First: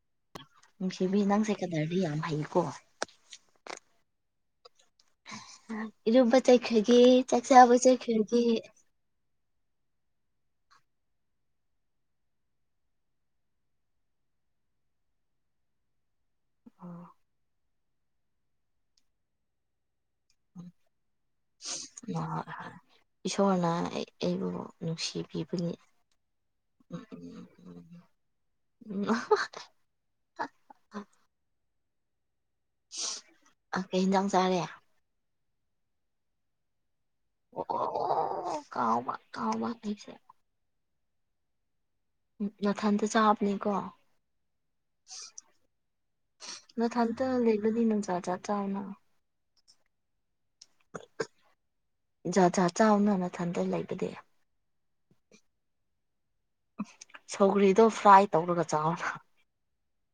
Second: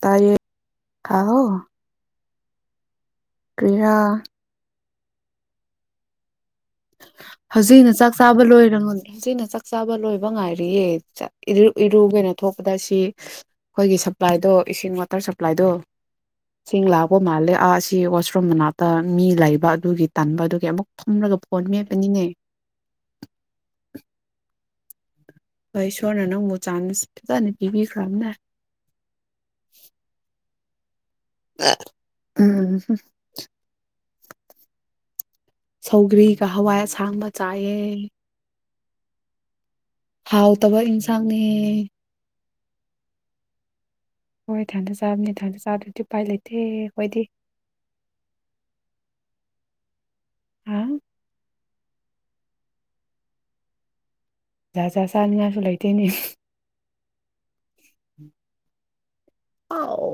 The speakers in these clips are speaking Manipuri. ꯇꯥꯏꯌꯦ ꯅꯨꯡꯁꯤꯕꯤ ꯅꯪꯁꯦ ꯍꯥꯎ ꯀꯗꯥꯏꯗꯤ ꯌꯥꯝ ꯍꯩꯌꯦꯀꯣ ꯀꯔꯤꯔꯥ ꯏꯔꯨꯕ ꯆꯠꯈꯔꯒꯦ ꯍꯧꯖꯤꯛꯅ ꯆꯥꯛ ꯆꯥꯕ ꯂꯣꯏꯔꯕꯅꯦ ꯍꯧꯖꯤꯛꯅꯥ ꯆꯥꯕ ꯂꯣꯏꯕ ꯉꯥꯏꯔꯤꯌꯦ ꯏꯔ ꯏꯔꯨꯒꯦꯅ ꯊꯣꯛꯄꯗ ꯁꯤ ꯑꯩꯈꯣꯏꯒꯤ ꯁꯄ꯭ꯂꯥꯏꯗꯣ ꯏꯁꯤꯡ ꯋꯥꯇꯔ ꯁꯄ꯭ꯂꯥꯏꯗꯣ ꯁꯤꯡ ꯂꯥꯛꯄ ꯃꯥꯜꯂꯦ ꯑꯥ ꯑꯁꯤ ꯋꯥꯁ ꯔꯨꯝ ꯃꯅꯥꯛꯇ ꯃꯤ ꯂꯩꯕ ꯑꯗꯨꯒꯤ ꯇꯟꯕ ꯑꯗꯨꯒꯤ ꯑꯃꯨꯛ ꯐꯝꯂꯒ ꯐꯣꯟ ꯃꯦꯠꯄꯅꯤꯅꯦ ꯏꯁꯣꯔꯅ ꯑꯩꯕꯨ ꯅꯨꯡꯁꯤꯕꯤꯕꯅꯤ ꯍꯣꯏ ꯏꯁꯣꯔꯅ ꯅꯪꯕꯨ ꯎ ꯆꯥꯟꯁ ꯐꯖꯅ ꯄꯤꯕꯤꯈ꯭ꯔꯕꯅꯦ ꯎ ꯎ ꯎꯝ ꯑ ꯀꯩ ꯌꯦꯟꯖꯥꯡ ꯆꯥꯔꯦ ꯁꯧꯒ꯭ꯔꯤꯒ ꯍꯋꯥꯏ ꯑꯁꯥꯡꯕ ꯆꯥꯏꯑ ꯀꯥꯎꯕ ꯀꯥꯎꯕ ꯑꯩꯁꯦ ꯍꯥꯎꯇꯕ ꯏꯟꯁꯥꯡꯅꯦ ꯎ ꯅꯊꯟꯇ ꯆꯥꯕꯅꯦꯀꯣ ꯍꯣꯏ ꯢꯊꯟꯗ ꯆꯥꯕꯅꯦ ꯏꯊꯟꯊꯗ ꯆꯥꯗꯗꯤ ꯎꯄꯥꯏ ꯂꯩꯇꯦ ꯑꯩꯈꯣꯏꯗꯤ [unintelligible] ꯆꯥꯎꯅ ꯍꯥ ꯖꯥ ꯥ ꯆꯥꯎꯅ ꯅꯊꯟꯗ ꯂꯩꯕꯗꯤ ꯖꯥꯠ ꯖꯥꯠ ꯆꯥꯅꯤꯡꯉꯥꯏꯁꯨ ꯂꯩꯇꯦꯅꯦ ꯁꯧꯒ꯭ꯔꯤꯗꯣ ꯐ꯭ꯔꯥꯏ ꯇꯧꯔꯒ ꯆꯥꯎ ꯑꯥꯎ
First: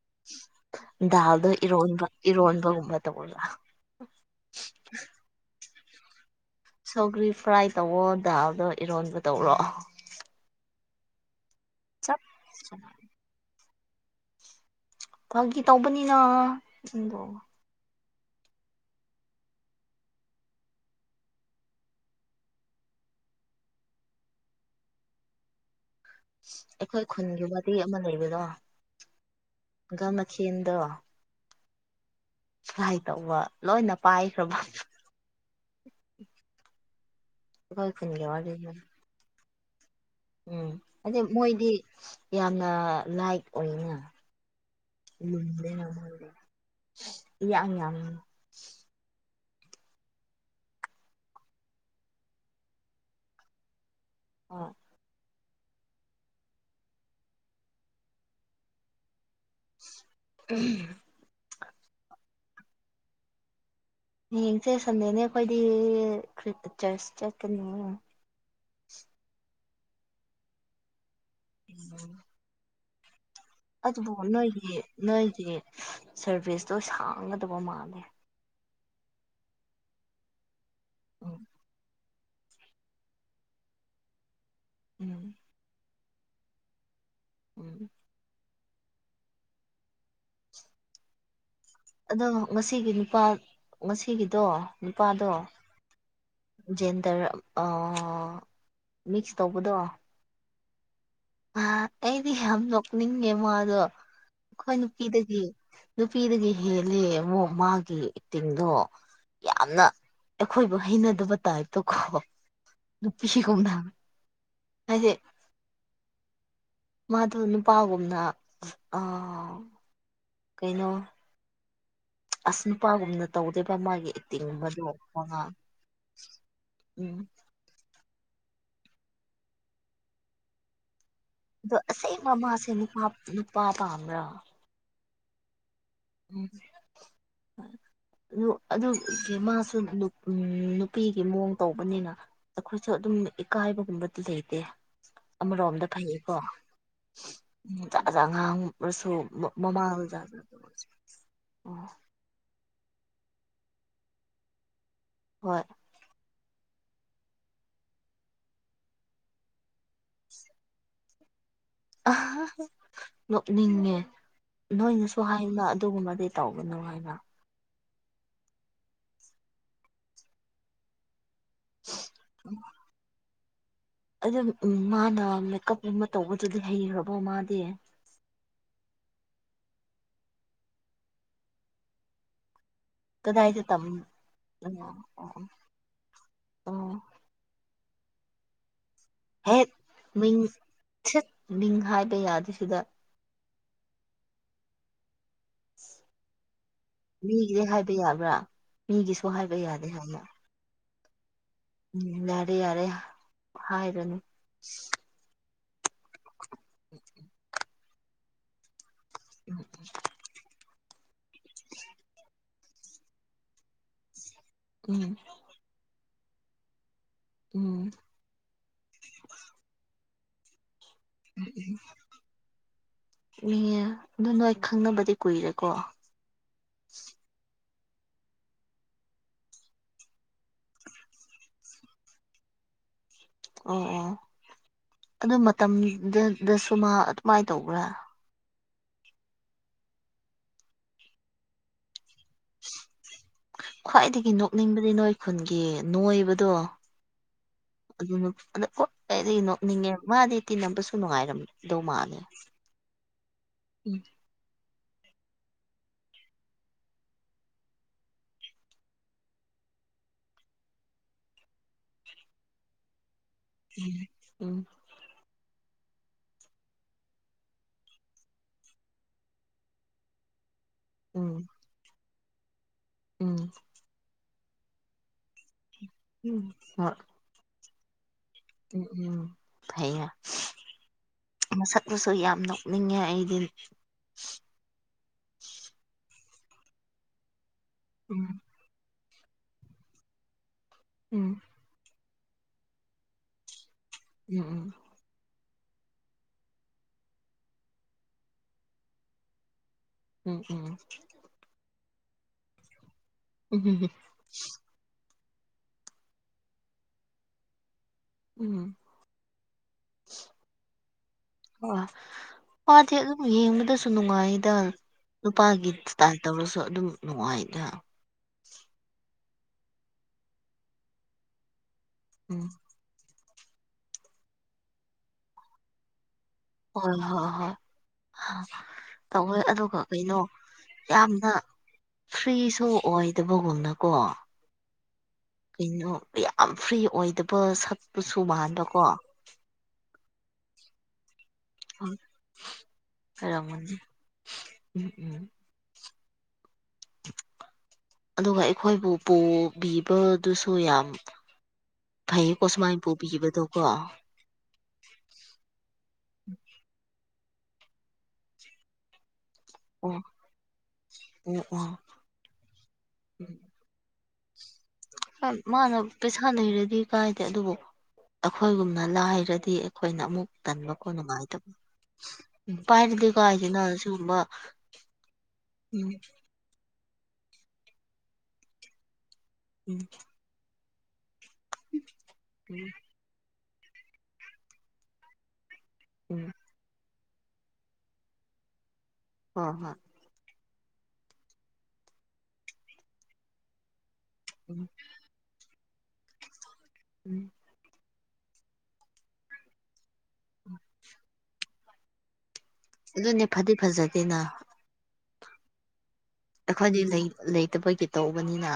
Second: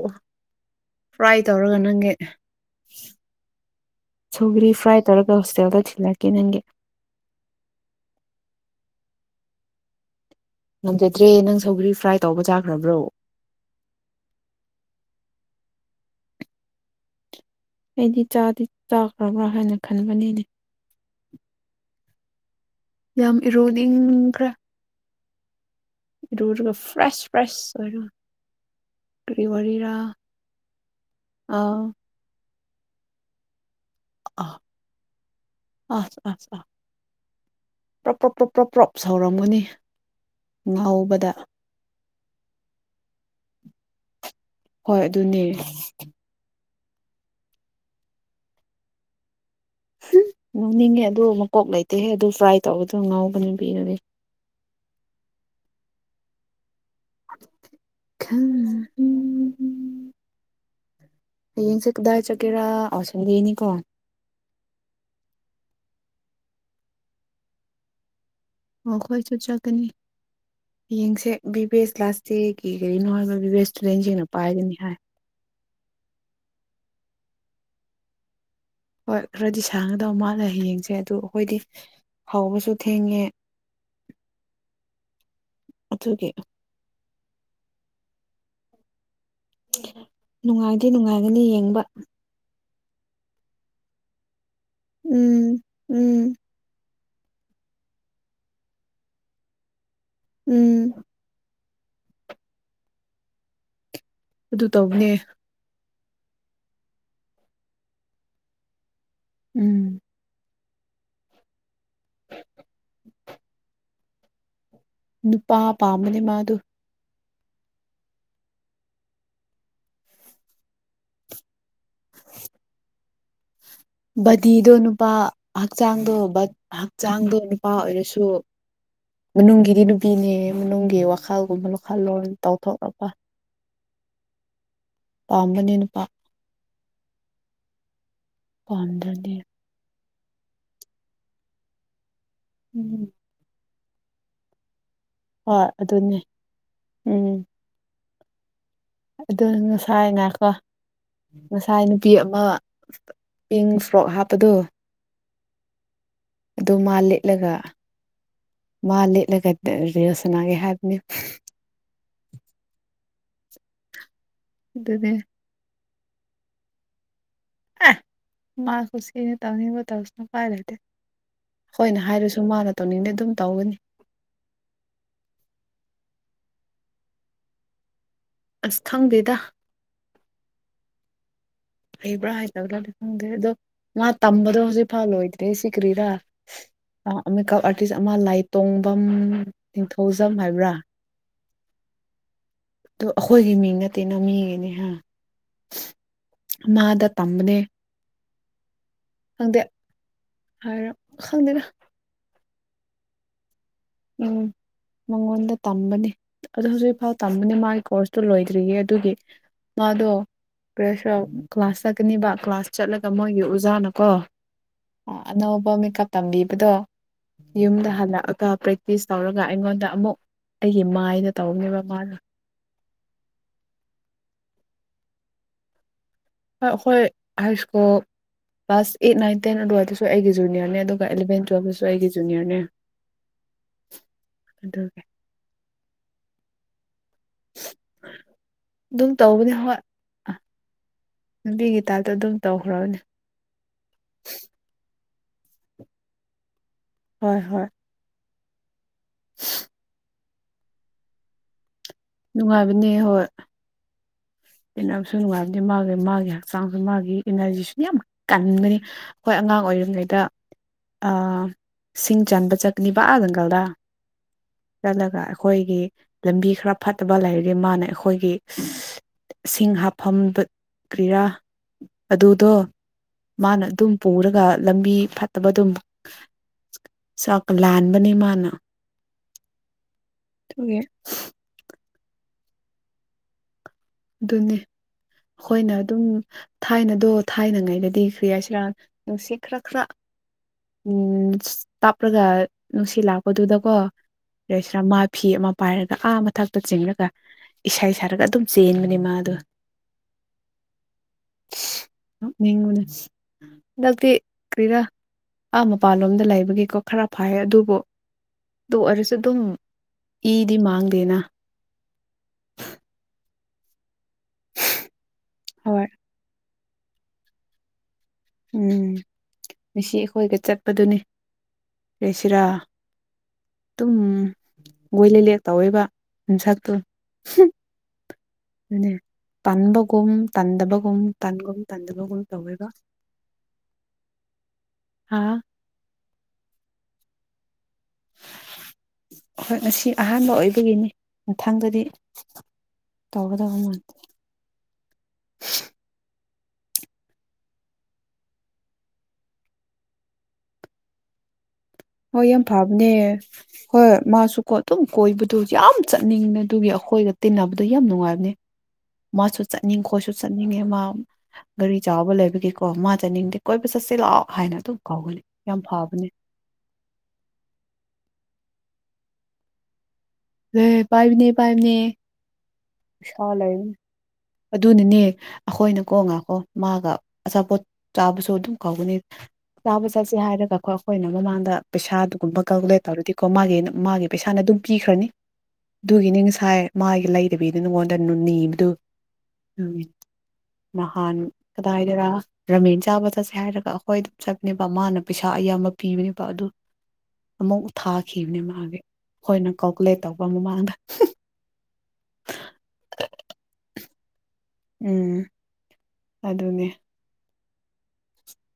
ꯐ꯭ꯔꯥꯏ ꯗꯥꯜꯗꯣ ꯇꯧꯔꯒ ꯏꯔꯣꯟꯕ ꯅꯪꯒꯤ ꯏꯔꯣꯟꯕꯒꯨꯝꯕ ꯇꯧꯔꯒ ꯁꯣꯒꯔꯤ ꯐ꯭ꯔꯥꯏ ꯇꯧꯔꯒ ꯍꯣꯁꯇꯦꯜꯗ ꯊꯤꯜꯂꯛꯀꯦ ꯅꯪꯒꯤ ꯁꯧꯒ꯭ꯔꯤ ꯐ꯭ꯔꯥꯏ ꯇꯧꯑꯣ ꯗꯥꯜꯗꯣ ꯏꯔꯣꯟꯕ ꯇꯧꯔꯣ ꯉꯝꯖꯗ꯭ꯔꯦ ꯅꯪ ꯁꯧꯒ꯭ꯔꯤ ꯐ꯭ꯔꯥꯏ ꯆꯞ ꯇꯧꯕ ꯆꯥꯈ꯭ꯔꯕ꯭ꯔꯣ ꯐꯥꯒꯤ ꯇꯧꯕꯅꯤꯅ ꯑꯩꯗꯤ ꯆꯥꯗꯤ ꯆꯥꯈ꯭ꯔꯕ꯭ꯔꯥ ꯍꯥꯏꯅ ꯈꯟꯕꯅꯤꯅꯦ ꯌꯥꯝ ꯏꯔꯣꯗꯤꯡꯈ꯭ꯔꯦ ꯏꯔꯨꯔꯒꯥ ꯑꯩꯈꯣꯏ ꯐ꯭ꯔꯦꯁ ꯈꯨꯟꯒꯤ ꯋꯥꯔꯤ ꯐ꯭ꯔꯦꯁ ꯑꯃ ꯑꯣꯏꯔꯣ ꯂꯩꯕꯗꯣ ꯀꯔꯤ ꯋꯥꯔꯤꯔ ꯒꯝ ꯃꯊꯦꯜꯗꯣ ꯑꯥ ꯐꯔꯥꯏ ꯇꯧꯕ ꯂꯣꯏꯅ ꯄꯥꯏꯈ꯭ꯔꯕ ꯑ ꯑ ꯑꯩꯈꯣꯏ ꯈꯨꯟꯒꯤ ꯋꯥꯔꯤꯗꯣ ꯑ ꯁꯧꯔꯝꯒꯅꯤ ꯎꯝ ꯉꯥꯎꯕꯗ ꯑꯗꯗꯤ ꯃꯣꯏꯗꯤ ꯌꯥꯝꯅ ꯂꯥꯏꯠ ꯑꯣꯏꯅ ꯍꯣꯏ ꯑꯗꯨꯅꯦ [unintelligible] ꯉꯡꯅꯤꯡꯉꯦ ꯑꯗꯨ ꯃꯀꯣꯛ ꯂꯩꯇꯦꯍꯦ ꯑꯗꯨ ꯐ꯭ꯔꯥꯏ ꯇꯧꯕꯗ ꯉꯥꯎꯒꯅꯤ ꯄꯤꯔꯅꯦ ꯑ ꯍꯝ ꯎꯝ ꯍꯌꯦꯡꯁꯦ ꯀꯗꯥꯏ ꯆꯠꯀꯦꯔꯥ ꯑꯥꯎ ꯁꯟꯗꯅꯤꯀꯣ ꯍꯌꯦꯡꯁꯦ ꯁꯟꯗꯦꯅꯦ ꯑꯩꯈꯣꯏꯗꯤ ꯀꯔꯤ ꯆꯔꯁ ꯆꯠꯀꯅꯤ ꯑꯣ ꯑꯩꯈꯣꯏꯁꯨ ꯆꯠꯀꯅꯤ ꯌꯦꯡꯁꯦ ꯕꯤ ꯚꯦꯁ ꯀ꯭ꯂꯥꯁ ꯗꯦꯒꯤ ꯀꯔꯤꯅꯣ ꯍꯥꯏꯕ ꯕꯤ ꯚꯦꯁ ꯑꯗꯨꯕꯨ ꯅꯣꯏꯒꯤ ꯅꯣꯏꯒꯤ ꯁꯔꯚꯤꯁꯇꯣ ꯁꯥꯡꯒꯗꯕ ꯃꯥꯜꯂꯦ ꯍꯣꯏ ꯈꯔꯗꯤ ꯁꯥꯡꯒꯗꯕ ꯃꯥꯜꯂ ꯍꯌꯦꯡꯁꯦ ꯑꯗꯨ ꯎꯝ ꯑꯩꯈꯣꯏꯗꯤ ꯍꯧꯕꯁꯨ ꯊꯦꯡꯉꯦ ꯎꯝ ꯑꯗꯨꯒꯤ ꯎꯝ ꯅꯨꯡꯉꯥꯏꯗꯤ ꯅꯨꯡꯉꯥꯏꯒꯅꯤ ꯌꯦꯡꯕ ꯑꯗꯣ ꯉꯁꯤꯒꯤ ꯅꯨꯄꯥ ꯉꯁꯤꯒꯤꯗꯣ ꯅꯨꯄꯥꯗꯣ ꯎꯝ ꯎꯝ ꯖꯦꯟꯗꯔ ꯑ ꯃꯤꯛꯁ ꯇꯧꯕꯗꯣ ꯎꯝ ꯑ ꯑꯩꯗꯤ ꯌꯥꯝ ꯅꯣꯛꯅꯤꯡꯉꯦ ꯃꯥꯗꯣ ꯑꯗꯨ ꯑꯩꯈꯣꯏ ꯇꯧꯕꯅꯦ ꯅꯨꯄꯤꯗꯒꯤ ꯅꯨꯄꯤꯗꯒꯤ ꯍꯦꯜꯂꯦ ꯑꯃꯨꯛ ꯃꯥꯒꯤ ꯑꯦꯛꯇꯤꯡꯗꯣ ꯎꯝ ꯌꯥꯝꯅ ꯑꯩꯈꯣꯏꯕꯨ ꯍꯩꯅꯗꯕ ꯇꯥꯏꯕꯇꯀꯣ ꯅꯨꯄꯤꯒꯨꯝꯕ ꯍꯥꯏꯗꯤ ꯅꯨꯄꯥ ꯄꯥꯝꯕꯅꯦ ꯃꯥꯗꯨ ꯃꯥꯗꯨ ꯅꯨꯄꯥꯒꯨꯝꯅ ꯑ ꯀꯩꯅꯣ ꯑꯁ ꯅꯨꯄꯥꯒꯨꯝꯅ ꯇꯧꯗꯦꯗꯥ ꯃꯥꯒꯤ ꯕꯗꯤꯗꯣ ꯑꯦꯛꯇꯤꯡꯒꯨꯝꯕꯗꯣ ꯅꯨꯄꯥ ꯋꯥꯉꯥꯡ ꯍꯛꯆꯥꯡꯗꯣ ꯕꯠ ꯎꯝ ꯍꯛꯆꯥꯡꯗꯣ ꯅꯨꯄꯥ ꯑꯣꯏꯔꯁꯨ ꯃꯅꯨꯡꯒꯤꯗꯤ ꯅꯨꯄꯤꯅꯦ ꯃꯅꯨꯡꯒꯤ ꯋꯥ ꯑꯗꯣ ꯑꯁꯦꯡꯕꯥ ꯃꯥꯁꯦ ꯅꯨꯄꯥ ꯅꯨꯄꯥ ꯄꯥꯝꯕ꯭ꯔꯥ ꯄꯥꯝꯕꯅꯦ ꯅꯨꯄꯥ ꯎ ꯑꯗꯨ ꯄꯥꯝꯗ꯭ꯔꯗꯤ ꯃꯥꯁꯨ ꯑꯗꯨꯝ ꯎꯝ ꯅꯨꯄꯤꯒꯤ ꯃꯑꯣꯡ ꯇꯧꯕꯅꯤꯅ ꯑꯩꯈꯣꯏꯁꯨ ꯎꯝ ꯑꯗꯨꯝ ꯏꯀꯥꯏꯕꯒꯨꯝꯕꯗꯤ ꯂꯩꯇꯦ ꯍꯣꯏ ꯑꯃꯔꯣꯝꯗ ꯑꯗꯨꯅꯦ ꯐꯩꯌꯦꯀꯣ ꯎꯝ ꯖꯥꯠ ꯖꯥꯠ ꯉꯥꯡꯕꯥ ꯑꯗꯨ ꯉꯁꯥꯏ ꯉꯥꯏꯈꯣ ꯉꯁꯥꯏ ꯑꯣ ꯅꯨꯄꯤ ꯑꯃ ꯄꯤꯡ ꯐ꯭ꯔꯣꯛ ꯍꯥꯞꯄꯗꯣ ꯍꯣꯏ ꯑꯗꯨ ꯃꯥ ꯂꯤꯠꯂꯒ ꯃꯥ ꯂꯤꯠꯂꯒ ꯔꯤꯜ꯭ꯁ ꯁꯥꯅꯩ ꯍꯥꯏꯕꯅꯤ ꯑꯍꯥ ꯍꯥ ꯅꯣꯛꯅꯤꯡꯉꯦ ꯑꯗꯨꯅꯦ ꯅꯣꯏꯅꯁꯨ ꯍꯥꯏ ꯑꯩꯅ ꯑꯗꯨꯒꯨꯝꯕꯗꯤ ꯇꯧꯒꯅꯨ ꯍꯥꯏꯅ ꯃꯥ ꯀꯨꯁꯤꯅꯤ ꯇꯅꯤꯡꯕ ꯇꯧꯁꯅꯣ ꯎꯄꯥꯏ ꯂꯩꯇꯦ ꯑꯩꯈꫭꯏꯅ ꯍꯥꯏꯔꯁꯨ ꯃꯥꯅ ꯇꯧꯅꯤꯡꯉꯗꯤ ꯑꯗꯨꯝ ꯇꯧꯒꯅꯤ ꯑꯗꯨꯝ ꯃꯥꯅ ꯃꯦꯀꯞꯀꯨꯝꯕ ꯇꯧꯕꯗꯨꯗꯤ ꯍꯩꯈ꯭ꯔꯕꯣ ꯃꯥꯗꯤ ꯑꯁ ꯈꯪꯗꯦꯗ ꯍꯩꯕ꯭ꯔꯥ ꯍꯩꯕ꯭ꯔꯥ ꯑꯗꯨꯗꯣ ꯀꯗꯥꯏꯗ ꯇꯝ ꯃꯥ ꯇꯝꯕꯗꯣ ꯍꯧꯖꯤꯛ ꯐꯥꯎ ꯑꯣ ꯂꯣꯏꯗ꯭ꯔꯦ ꯁꯤ ꯀꯔꯤꯔꯥ ꯑ ꯃꯦꯀꯞ ꯑꯥꯔꯇꯤꯁ ꯑꯃ ꯂꯥꯏ ꯇꯣꯡꯐꯝ ꯍꯦꯛ ꯃꯤꯡ ꯁꯤꯠ ꯃꯤꯡ ꯍꯥꯏꯕ ꯌꯥꯗꯦ ꯁꯤꯗ ꯑꯣ ꯑꯩꯈꯣꯏꯒꯤ ꯃꯤꯡ ꯅꯠꯇꯦꯅ ꯃꯤꯒꯤꯅꯦ ꯍꯥ ꯃꯥꯗ ꯇꯝꯕꯅꯦ ꯃꯤꯒꯤꯗꯤ ꯍꯥꯏꯕ ꯌꯥꯕ꯭ꯔꯥ ꯃꯤꯒꯤꯁꯨ ꯍꯥꯏꯕ ꯌꯥꯗꯦ ꯍꯥꯏꯅ ꯍꯥꯏꯔꯞ ꯈꯪꯗꯦꯗꯥ ꯎꯝ ꯌꯥꯔꯦ ꯌꯥꯔꯦ ꯍꯥꯏꯔꯅꯨ ꯎꯝ ꯃꯉꯣꯟꯗ ꯇꯝꯕꯅꯤ ꯑꯗꯨ ꯍꯧꯖꯤꯛ ꯐꯥꯎ ꯇꯝꯕꯅꯤ ꯃꯥꯒꯤ ꯀꯣꯔ꯭ꯁꯇꯨ ꯂꯣꯏꯗ꯭ꯔꯤꯌꯦ ꯑꯗꯨꯒꯤ ꯃꯥꯗꫭ ꯄ꯭ꯔꯦꯁ ꯀ꯭ꯂꯥꯁ ꯆꯠꯀꯅꯤꯕ ꯀ꯭ꯂꯥꯁ ꯆꯠꯂꯒ ꯃꯣꯏꯒꯤ ꯑꯣꯖꯥꯅꯀꯣ ꯎꯝ ꯑꯅꯧꯕ ꯃꯦꯀꯞ ꯇꯝꯕꯤꯕꯗꯣ ꯎꯝ ꯌꯨꯝꯗ ꯍꯜꯂꯛꯑꯒ ꯄꯔꯦꯛ ꯄꯦꯛꯇꯤꯁ ꯇꯧꯔꯒ ꯑꯩꯉꯣꯟꯗ ꯑꯃꯨꯛ ꯑꯩꯒꯤ ꯃꯥꯏꯅ ꯇꯧꯕꯅꯦꯕ ꯃꯥꯅ ꯏ ꯑꯗꯨ ꯅꯣꯏ ꯈꯪꯅꯕꯗꯤ ꯀꯨꯏꯔꯦꯀꯣ ꯑꯈꯣꯏ high school class eight nine ten ꯑꯗꯨꯋꯥꯏꯗꯁꯨ ꯑꯩꯒꯤ ꯖꯨꯅꯤꯌꯔꯅꯦ ꯑꯗꯨꯒ ꯑꯦꯂꯕꯦꯟ ꯇꯨꯌꯦꯜꯞꯇꯁꯨ ꯑꯩꯒꯤ ꯖꯨꯅꯤꯌꯔꯅꯦ ꯑꯣ ꯑꯣ ꯑꯗꯨꯒꯤ ꯑꯗꯨ ꯃꯇꯝꯗꯨꯗ ꯁꯨꯃ ꯑꯗꯨꯃꯥꯏꯅ ꯇꯧꯕ꯭ꯔꯥ ꯑꯗꯨꯝ ꯇꯧꯕꯅꯦ ꯍꯣꯏ ꯅꯨꯄꯤꯒꯤ ꯇꯥꯏꯞꯇ ꯑꯗꯨꯝ ꯇꯧꯈ꯭ꯔꯕꯅꯦ ꯈ꯭ꯋꯥꯏꯗꯒꯤ ꯅꯣꯛꯅꯤꯡꯕꯗꯤ ꯅꯣꯏ ꯈꯨꯟꯒꯤ ꯅꯣꯏꯕꯗꯣ ꯍꯣꯏ ꯍꯣꯏ ꯑꯗꯨ ꯑꯗ ꯍꯣꯏ ꯑꯩꯗꯤ ꯅꯣꯛꯅꯤꯡꯉꯦ ꯃꯥꯗꯤ ꯇꯤꯟꯅꯕꯁꯨ ꯅꯨꯡꯉꯥꯏꯔꯝꯃꯗꯧ ꯃꯥꯜꯂꯤ ꯅꯨꯡꯉꯥꯏꯕꯅꯦ ꯍꯣꯏ [inaudible] ꯇꯤꯟꯅꯕꯁꯨ ꯅꯨꯡꯉꯥꯏꯕꯗꯤ ꯃꯥꯒꯤ ꯃꯥꯒꯤ ꯍꯛꯆꯥꯡꯁꯨ ꯃꯥꯒꯤ ꯏꯅꯔꯖꯤꯁꯨꯅ ꯌꯥꯝ ꯀꯟꯒꯅꯤ ꯑꯈꯣꯏ ꯑꯉꯥꯡ ꯑꯣꯏꯔꯤꯉꯩꯗ ꯑꯥ ꯁꯤꯡ ꯆꯟꯕ ꯆꯠ [unintelligible] ꯖꯪꯒꯜꯗ ꯎꯝ ꯆꯠꯂꯒ ꯑꯩꯈꯣꯏꯒꯤ ꯂꯝꯕꯤ ꯈꯔ ꯐꯠꯇꯕ ꯂꯩꯔꯗꯤ ꯃꯥꯅ ꯑꯩꯈꯣꯏꯒꯤ ꯁꯤꯡ ꯍꯥꯞꯐꯝ ꯀ꯭ꯔꯤꯔꯥ ꯎꯝ ꯑꯗꯨꯗꯣ ꯎꯝ ꯃꯥꯅ ꯑꯗꯨꯝ ꯄꯨꯔꯒ ꯂꯝꯕꯤ ꯐꯠꯇꯕ ꯑꯗꯨꯝ ꯎꯝ ꯍꯣꯢ ꯆꯥꯛꯀ ꯂꯥꯟꯕꯅꯦ ꯃꯥꯅ ꯎꯝ ꯎꯝ ꯐꯩꯌꯦ ꯑꯗꯨꯒꯤ ꯃꯁꯛꯄꯨꯁꯨ ꯌꯥꯝ ꯅꯣꯛꯅꯤꯡꯉꯦ ꯑꯩꯗꯤ ꯑꯗꯨꯅꯦ ꯑꯈꯣꯏꯅ ꯑꯗꯨꯝ ꯊꯥꯏꯅꯗꯣ ꯊꯥꯏꯅꯉꯩꯗꯗꯤ ꯎꯝ ꯀꯔꯤ ꯍꯥꯏꯁꯤꯔꯥ ꯅꯨꯡꯁꯤ ꯈꯔꯥ ꯈꯔꯥ ꯎꯝ ꯇꯞꯂꯒ ꯅꯨꯡꯁꯤꯠ ꯂꯥꯛꯄꯗꯨꯗꯀꯣ ꯎꯝ ꯔꯁꯔꯥ ꯃꯥ ꯐꯤ ꯑꯃ ꯄꯥꯏꯔꯒ ꯑꯥ ꯃꯊꯛꯇ ꯆꯤꯡꯉꯒ ꯏꯁꯩ ꯁꯥꯔꯒ ꯑꯗꯨꯝ ꯆꯦꯟꯕꯅꯦ ꯃꯥꯗꯣ ꯎꯝ ꯎꯝ ꯅꯣꯛꯅꯤꯡꯕꯅ ꯁꯤ ꯎꯝ ꯎꯝ ꯍꯟꯗꯛꯇꯤ ꯀꯔꯤꯔ ꯑꯥ ꯃꯄꯥꯟꯂꯣꯝꯗ ꯂꯩꯕꯒꯤꯀꯣ ꯈꯔ ꯐꯥꯏ ꯑꯗꯨꯕꯨ ꯎꯝ ꯑꯗꯨ ꯑꯣꯏꯔꯁꯨ ꯑꯗꯨꯝ ꯏꯗꯤ ꯃꯥꯡꯗꯦꯅ ꯑꯣ ꯃꯥꯗꯤ ꯑꯗꯨꯝ ꯌꯦꯡꯕꯗꯁꯨ ꯅꯨꯡꯉꯥꯏꯗ ꯅꯨꯄꯥꯒꯤ ꯍꯣꯏ ꯏꯁꯇꯥꯏꯜ ꯇꯧꯔꯁꯨ ꯑꯗꯨꯝ ꯅꯨꯡꯉꯥꯏꯗ ꯎꯝ ꯉꯁꯤ ꯑꯩꯈꯣꯏꯒ ꯆꯠꯄꯗꯨꯅꯤ ꯔꯦꯁꯤꯔꯥ ꯎꯝ ꯑꯗꯨꯝ [unintelligible] ꯇꯧꯋꯦꯕ ꯃꯁꯛꯇꯣ ꯍꯣꯏ ꯍꯣꯏ ꯍꯣꯏ ꯑꯗꯨꯅꯦ ꯇꯧꯋꯦ ꯑꯗꯨꯒ ꯇꯟꯕꯒꯨꯝ ꯀꯩꯅꯣ ꯇꯟꯗꯕꯒꯨꯝ ꯌꯥꯝꯅ ꯇꯟꯒꯨꯝ ꯇꯟꯗꯕꯒꯨꯝ ꯐ꯭ꯔꯤꯁꯨ ꯇꯧꯋꯦꯕ ꯑꯣꯏ ꯑꯣꯏꯗꯕꯒꯨꯝꯅꯀꯣ ꯍꯥꯥ ꯀꯩꯅꯣ ꯌꯥꯝ ꯐ꯭ꯔꯤ ꯑꯣꯏꯗꯕ ꯁꯛꯄꯁꯨ ꯃꯥꯟꯕꯀꯣ ꯍꯣꯏ ꯉꯁꯤ ꯑꯍꯥꯟꯕ ꯑꯣꯏꯕꯒꯤꯅꯤ ꯃꯊꯪꯗꯗꯤ ꯍꯣꯏ ꯇꯧꯒꯗꯕ ꯑꯣꯏꯔꯝꯒꯅꯤ ꯃꯥꯟꯗꯦ ꯎꯝ ꯎꯝ ꯑꯗꯨꯒ ꯑꯩꯈꯣꯏꯕꯨ ꯄꯨꯕꯤꯕꯗꯨꯁꯨ ꯌꯥꯝ ꯍꯣꯏ ꯌꯥꯝ ꯐꯩꯌꯦꯀꯣ ꯁꯨꯃꯥꯏꯅ ꯐꯕꯅꯦ ꯄꯨꯕꯤꯕꯗꯣꯀꯣ ꯑꯣ ꯍꯣꯏ ꯃꯥꯁꯨ ꯀꯣ ꯑꯗꯨꯝ ꯀꯣꯏꯕꯗꯨ ꯌꯥꯝ ꯆꯠꯅꯤꯡꯃꯦ ꯑꯗꯨꯒꯤ ꯑꯩꯈꯣꯏꯒ ꯇꯤꯟꯅꯕꯗꯨ ꯌꯥꯝ ꯅꯨꯡꯉꯥꯏꯕꯅꯦ ꯃꯥꯁꯨ ꯆꯠꯅꯤꯡꯉꯦ ꯑꯣ ꯈꯣꯏꯁꯨ ꯆꯠꯅꯤꯡꯉꯦ ꯃꯥ ꯒꯥꯔꯤ ꯑꯣ ꯆꯥꯎꯕ ꯂꯩꯕꯒꯤꯀꯣ ꯃꯥ ꯎꯝ ꯆꯠꯅꯤꯡꯗꯦ ꯀꯣꯏ ꯆꯠꯁꯤ ꯂꯥꯛꯑꯣ ꯍꯥꯏꯅ ꯑꯗꯨꯝ ꯀꯥꯎꯒꯅꯤ ꯌꯥꯝ ꯐꯕꯅꯦ ꯍ ꯂꯩꯩꯔꯗꯤ ꯀꯥꯏꯗꯦ ꯑꯗꯨꯕꯨ ꯑꯩꯈꯣꯏꯒꯨꯝꯅ ꯂꯥꯏꯔꯗꯤ ꯑꯩꯈꯣꯏꯅ ꯑꯃꯨꯛ ꯂꯦ ꯇꯟꯕꯀꯣ ꯄꯥꯏꯕꯅꯤ ꯅꯨꯡꯉꯥꯏꯇꯕ ꯄꯥꯏꯕꯅꯤ ꯎꯝ ꯄꯥꯏꯔꯗꯤꯀꯣ ꯄꯩꯁꯥ ꯍꯥꯏꯁꯤꯅ ꯂꯩꯕꯅꯤ ꯁꯤꯒꯨꯝꯕ ꯑꯗꯨꯅꯅꯦ ꯑꯩꯈꯣꯏꯅ ꯎꯝ ꯀꯣ ꯉꯥꯏꯀꯣ ꯃꯥꯒ ꯑꯆꯥꯄꯣꯠ ꯆꯥꯕꯁꯨ ꯑꯗꯨꯝ ꯀꯧꯒꯅꯤ ꯎꯝ ꯆꯥꯕ ꯆꯠꯁꯦ ꯍꯥꯏꯔꯒꯀꯣ ꯑꯩꯈꯣꯏꯅ ꯃꯃꯥꯡꯗ ꯄꯩꯁꯥ ꯑꯗꯨꯒꯨꯝꯕ ꯀꯥꯜꯀꯨꯂꯦꯠ ꯇꯧꯔꯗꯤꯀꯣ ꯃꯥꯒꯤ ꯃꯥꯒꯤ ꯄꯩꯁꯥꯅ ꯑꯗꯨꯝ ꯄꯤꯈ꯭ꯔꯅꯤ ꯎꯝ ꯑꯗꯨꯒꯤꯅꯤ ꯎꯝ ꯉꯁꯥꯏ ꯃꯥꯒꯤ ꯂꯩꯗꯕꯤꯗ ꯅꯉꯣꯟꯗꯅꯤꯕꯗꯨ ꯍꯣꯏ ꯍꯣꯏ ꯎꯝ ꯅꯍꯥꯟ ꯀꯗꯥꯏꯗꯔ ꯔꯥꯃꯦꯟ ꯆꯥꯕ ꯆꯠꯁꯦ ꯍꯥꯏꯔꯒ ꯑꯩꯈꯣꯏ ꯑꯗꯨꯝ ꯎꯝ ꯆꯠꯄꯅꯦꯕ ꯃꯥꯅ ꯄꯩꯁꯥ ꯑꯌꯥꯝꯕ ꯄꯤꯕꯅꯦꯕ ꯑꯗꯨ ꯎꯝ ꯑꯃꯨꯛ ꯊꯥꯈꯤꯕꯅꯦ ꯃꯥꯒꯤ ꯑꯩꯈꯣꯏꯅ ꯀꯥꯜꯀꯨꯂꯦꯠ ꯇꯧꯕ ꯃꯃꯥꯡꯗ ꯍ ꯑꯗꯨꯅꯦ ꯐꯗꯤ ꯐꯖꯗꯦꯅ ꯎꯝ ꯑꯩꯈꯣꯏꯗꯤ ꯂꯩꯇꯕꯒꯤ ꯇꯧꯕꯅꯤꯅ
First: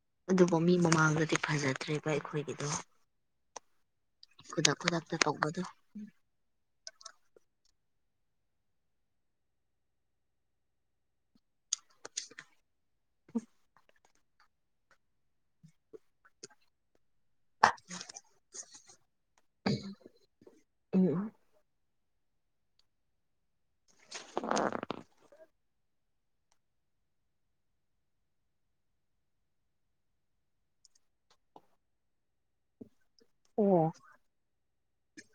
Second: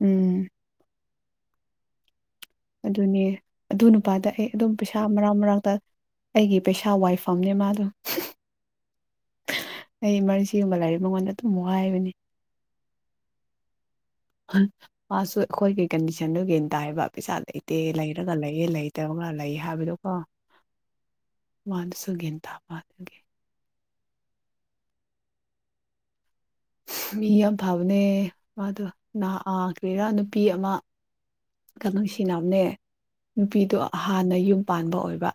ꯎꯝ ꯑꯗꯨꯕꯨ ꯃꯤ ꯃꯃꯥꯡꯗꯗꯤ ꯐꯖꯗ꯭ꯔꯦꯕ ꯑꯩꯈꯣꯏꯒꯤ ꯑꯗꯨꯅꯦ ꯑꯗꯨ ꯅꯨꯄꯥꯗ ꯑꯩ ꯑꯗꯨꯝ ꯈꯨꯗꯛ ꯄꯩꯁꯥ ꯈꯨꯗꯛꯇ ꯃꯔꯛ ꯇꯧꯕꯗꯣ ꯃꯔꯛꯇ ꯑꯩꯒꯤ ꯄꯩꯁꯥ ꯋꯥꯏꯐꯝꯅꯦ ꯃꯥꯗꯣ ꯑꯩ ꯏꯃꯔꯁꯤꯒꯨꯝꯕ ꯂꯥꯏꯔ ꯃꯉꯣꯟꯗ ꯑꯗꯨꯝ ꯋꯥꯏꯕꯅꯦ ꯎꯝ ꯃꯥꯁꯨ ꯑꯩꯈꯣꯏꯒꯤ ꯀꯟꯗꯤꯁꯟꯗꯨ ꯒꯌ꯭ꯥꯟ ꯇꯥꯌꯦꯕ ꯄꯩꯁꯥ ꯂꯩꯇꯦ ꯂꯩꯔꯒ ꯂꯩꯌꯦ ꯂꯩꯇꯕꯒ ꯂꯩ ꯍꯥꯏꯕꯗꯣꯀꯣ ꯎꯝ ꯃꯥꯗꯨꯁꯨ ꯒꯌꯥꯟ ꯇꯥꯕ ꯑꯗꯨꯒꯤ [unintelligible] ꯃꯤ ꯌꯥꯝ ꯐꯕꯅꯦ ꯃꯥꯗꯣ ꯅꯥ ꯑꯥ ꯀ꯭ꯔꯤꯔꯥ ꯅꯨꯄꯤ ꯑꯃ ꯀꯟꯅ ꯅꯨꯡꯁꯤꯅꯕꯅꯦ ꯅꯨꯄꯤꯗꯣ ꯑꯣ ꯍꯥꯟꯅ ꯌꯨꯝ ꯄꯥꯟꯕ ꯑꯣꯏꯕ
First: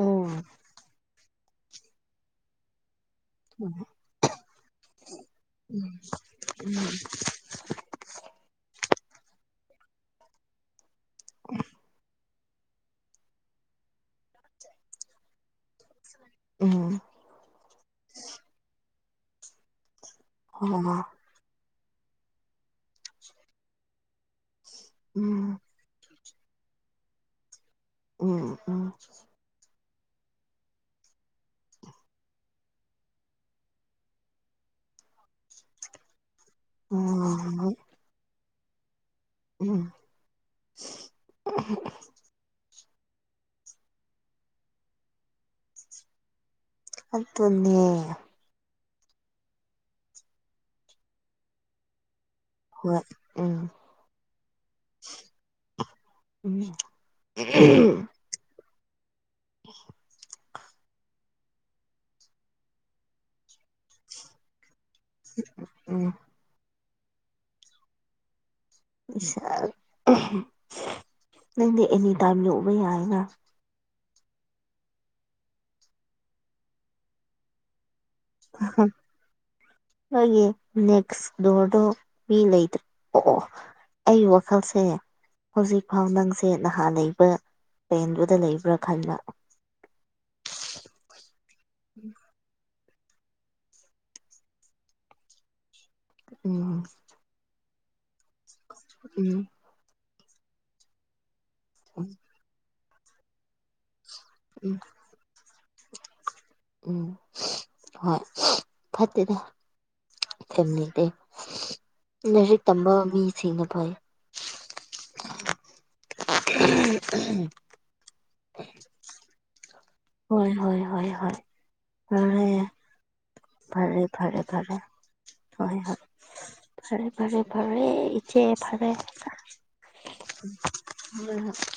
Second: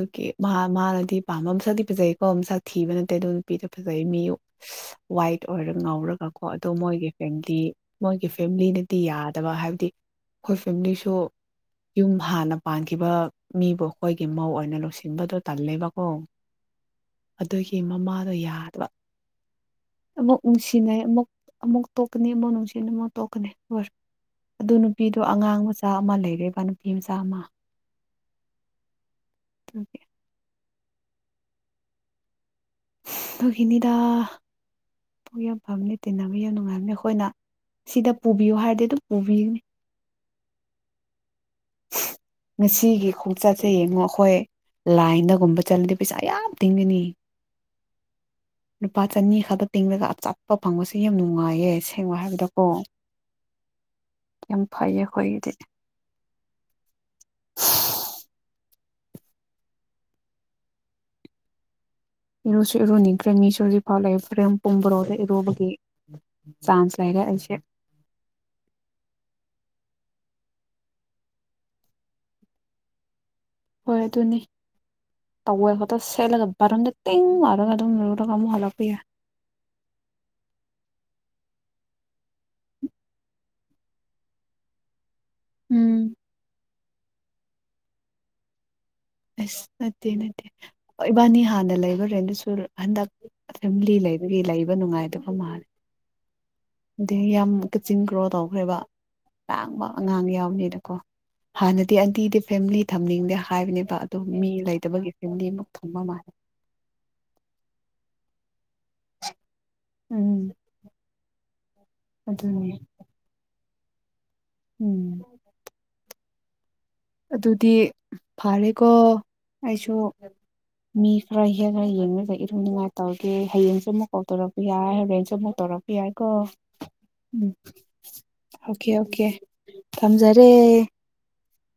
ꯑꯣ ꯃꯥ ꯃꯥꯅꯗꯤ ꯄꯥꯝꯕ ꯃꯁꯛꯇꯤ ꯐꯖꯩꯀꯣ ꯃꯁꯛ ꯊꯤꯕ ꯅꯠꯇꯦ ꯑꯗꯨ ꯅꯨꯄꯤꯗꯣ ꯎꯝ ꯐꯖꯩꯃꯤ ꯋꯥꯏꯠ ꯑꯣꯏꯔꯒ ꯉꯥꯎꯔꯒ ꯀꯣ ꯑꯗꯣ ꯎꯝ ꯃꯣꯏꯒꯤ ꯐꯦꯡ ꯗꯤ ꯃꯣꯏꯒꯤ ꯐꯦꯃꯤꯂꯤꯅꯗꯤ ꯌꯥꯗꯕ ꯍꯥꯏꯕꯗꯤ ꯑꯩꯈꯣꯏ ꯐꯦꯃꯤꯂꯤꯁꯨ ꯁꯨ ꯌꯨꯝ ꯍꯥꯟꯅ ꯄꯥꯟꯈꯤꯕ ꯃꯤꯕꯨ ꯑꯩꯈꯣꯏꯒꯤ ꯃꯧ ꯑꯣꯏꯅ ꯂꯧꯁꯤꯟꯕꯗꯣ ꯇꯜꯂꯦꯕꯥ ꯎꯝ ꯑꯗꯨꯒꯤ ꯃꯃꯥꯅ ꯌꯥꯗꯕ ꯑꯃꯨꯛ ꯅꯨꯡꯁꯤꯅꯩ ꯑꯃꯨꯛ ꯑꯃꯨꯛ ꯇꯣꯛꯀꯅꯤ ꯑꯃꯨꯛ ꯅꯨꯡꯁꯤꯅꯤ ꯑꯃꯨꯛ ꯇꯣꯛꯀꯅꯤ ꯂꯣꯏꯔꯦ ꯑꯗꯨ ꯅꯨꯄꯤꯗꯣ ꯎꯝ ꯑꯉꯥꯡ ꯃꯆꯥ ꯃꯆꯥ ꯑꯃ ꯂꯩꯔꯦꯕ ꯅꯨꯄꯤ ꯃꯆꯥ ꯑꯃ ꯎꯝ ꯎꯝ ꯑꯗꯨꯒꯤ ꯑꯗꯨꯒꯤꯅꯤꯗ ꯄꯨꯛ ꯌꯥꯝ ꯐꯥꯕꯅꯦ ꯇꯤꯟꯅꯕ ꯌꯥꯝ ꯅꯨꯡꯉꯥꯏꯕꯅꯦ ꯑꯩꯈꯣꯏꯅ ꯎꯝ ꯁꯤꯗ ꯄꯨꯕꯤꯌꯨ ꯍꯥꯏꯔꯗꯤ ꯑꯗꯨꯝ ꯄꯨꯕꯤꯕꯅꯤ ꯎꯝ ꯉꯁꯤꯒꯤ ꯈꯣꯡꯆꯠꯁꯦ ꯌꯦꯡꯉꯣ ꯑꯩꯈꯣꯏ ꯂꯥꯏꯟꯗꯒꯨꯝꯕ ꯆꯠꯂꯗꯤ ꯄꯩꯁꯥ ꯌꯥꯝ ꯇꯤꯡꯒꯅꯤ ꯑꯗꯨꯅꯦ ꯂꯨꯄꯥ ꯆꯅꯤ ꯈꯛꯇ ꯇꯤꯡꯂꯒ ꯑꯆꯥꯄꯣꯠ ꯐꯪꯕꯁꯦ ꯌꯥꯝ ꯅꯨꯡꯉꯥꯏꯌꯦ ꯁꯦꯡꯕ ꯍꯥꯏꯕꯗꯣ ꯑꯣ ꯍꯣꯏ ꯎꯝ ꯌꯥꯝ ꯐꯩꯌꯦ ꯑꯩꯈꯣꯏꯒꯤꯗꯤ [unintelligible] [unintelligible] ꯏꯔꯨꯁꯨ ꯏꯔꯨꯅꯤꯡꯈ꯭ꯔꯦ ꯃꯤꯁꯨ ꯍꯧꯖꯤꯛ ꯐꯥꯎ ꯂꯩ ꯐ꯭ꯔꯦꯝ ꯄꯨꯝꯕꯣꯔꯣꯗ ꯏꯔꯨꯕꯒꯤ ꯎꯝ ꯆꯥꯟꯁ ꯂꯩꯔꯦ ꯑꯩꯁꯦ ꯏꯁ ꯑꯥ ꯎꯝ ꯅꯪꯗꯤ ꯑꯦꯅꯤ ꯇꯥꯏꯝ ꯂꯧꯕ ꯌꯥꯏꯅ ꯍꯣꯏ ꯑꯗꯨꯅꯤ ꯇꯧꯋꯦꯜ ꯒꯗꯣ ꯁꯦꯠꯂꯒ ꯕꯥꯠꯔꯨꯝꯗ ꯇꯤꯡ ꯂꯥꯎꯔꯒ ꯑꯗꯨꯝ ꯂꯨ ꯑꯍꯥ ꯅꯣꯏꯒꯤ ꯅꯦꯛꯁ ꯗꯣꯔꯗꯣ ꯃꯤ ꯂꯩꯇ꯭ꯔꯣ ꯑꯩꯒꯤ ꯋꯥꯈꯜꯁꯦ ꯎꯝ ꯍꯧꯖꯤꯛꯐꯥꯎ ꯅꯪꯁꯦ ꯅꯍꯥꯟ ꯂꯩꯕ ꯄꯦꯟꯗꯨꯗ ꯂꯩꯕ꯭ꯔꯥ ꯈꯜꯂ ꯑꯁ ꯅꯠꯇꯦ ꯅꯠꯇꯦ ꯏꯕꯥꯅꯤ ꯍꯥꯟꯅ ꯂꯩꯕ ꯔꯦꯟꯠ ꯗꯨꯁꯨ ꯍꯟꯗꯛ ꯐꯦꯃꯤꯂꯤ ꯂꯩꯕꯒꯤ ꯂꯩꯕ ꯅꯨꯡꯉꯥꯏꯇꯕ ꯃꯥꯜ ꯎꯝ ꯗꯩ ꯌꯥꯝ ꯀꯛꯆꯤꯟ ꯀ꯭ꯔꯣ ꯇꯧꯈ꯭ꯔꯦꯕ ꯎꯝ ꯂꯥꯡꯕ ꯑꯉꯥꯡ ꯌꯥꯎꯕꯅꯤꯅꯀꯣ ꯍꯥꯟꯅꯗꯤ ꯑꯟꯇꯤꯗꯤ ꯐꯦꯃꯤꯂꯤ ꯊꯝꯅꯤꯡꯗꯦ ꯍꯥꯏꯕꯅꯦꯕ ꯑꯗꯨꯝ ꯃꯤ ꯎꯝ ꯂꯩꯇꯕꯒꯤ ꯌꯨꯝꯗꯤꯃꯨꯛ ꯊꯝꯕ ꯃꯥꯜ ꯎꯝ ꯍꯣꯏ ꯐꯠꯇꯦꯗ ꯎꯝ ꯐꯦꯃꯤꯂꯤꯗꯤ ꯂꯥꯏꯔꯤꯛ ꯑꯗꯨꯅꯤ ꯇꯝꯕ ꯃꯤ ꯊꯤꯅ ꯐꯩ ꯎꯝ [unintelligible] ꯑꯗꯨꯗꯤ ꯐꯥꯔꯦꯀꯣ ꯑꯩꯁꯨ ꯍꯣꯏ ꯍꯣꯏ ꯍꯣꯏ ꯃꯤ ꯍꯣꯏ ꯈꯔ ꯍꯦꯟꯅ ꯌꯦꯡꯉꯒ ꯐꯔꯦ ꯏꯔꯨꯅꯤꯡꯉꯥꯏ ꯇꯧꯒꯦ ꯍꯥꯌꯦꯡꯁꯨ ꯐꯔꯦ ꯑꯃꯨꯛ ꯀꯣꯜ ꯐꯔꯦ ꯇꯧꯔꯛꯄ ꯐꯔꯦ ꯌꯥꯏ ꯍꯣꯔꯦꯟꯁꯨ ꯑꯃꯨꯛ ꯍꯣꯏ ꯇꯧꯔꯛꯄ ꯍꯣꯏ ꯌꯥꯏꯀꯣ ꯐꯔꯦ ꯐꯔꯦ ꯎꯝ ꯐꯔꯦ ꯏꯆꯦ ꯑꯣꯀꯦ ꯐꯔꯦ ꯑꯣꯀꯦ ꯍꯣꯏ ꯊꯝꯖꯔꯦ [unintelligible]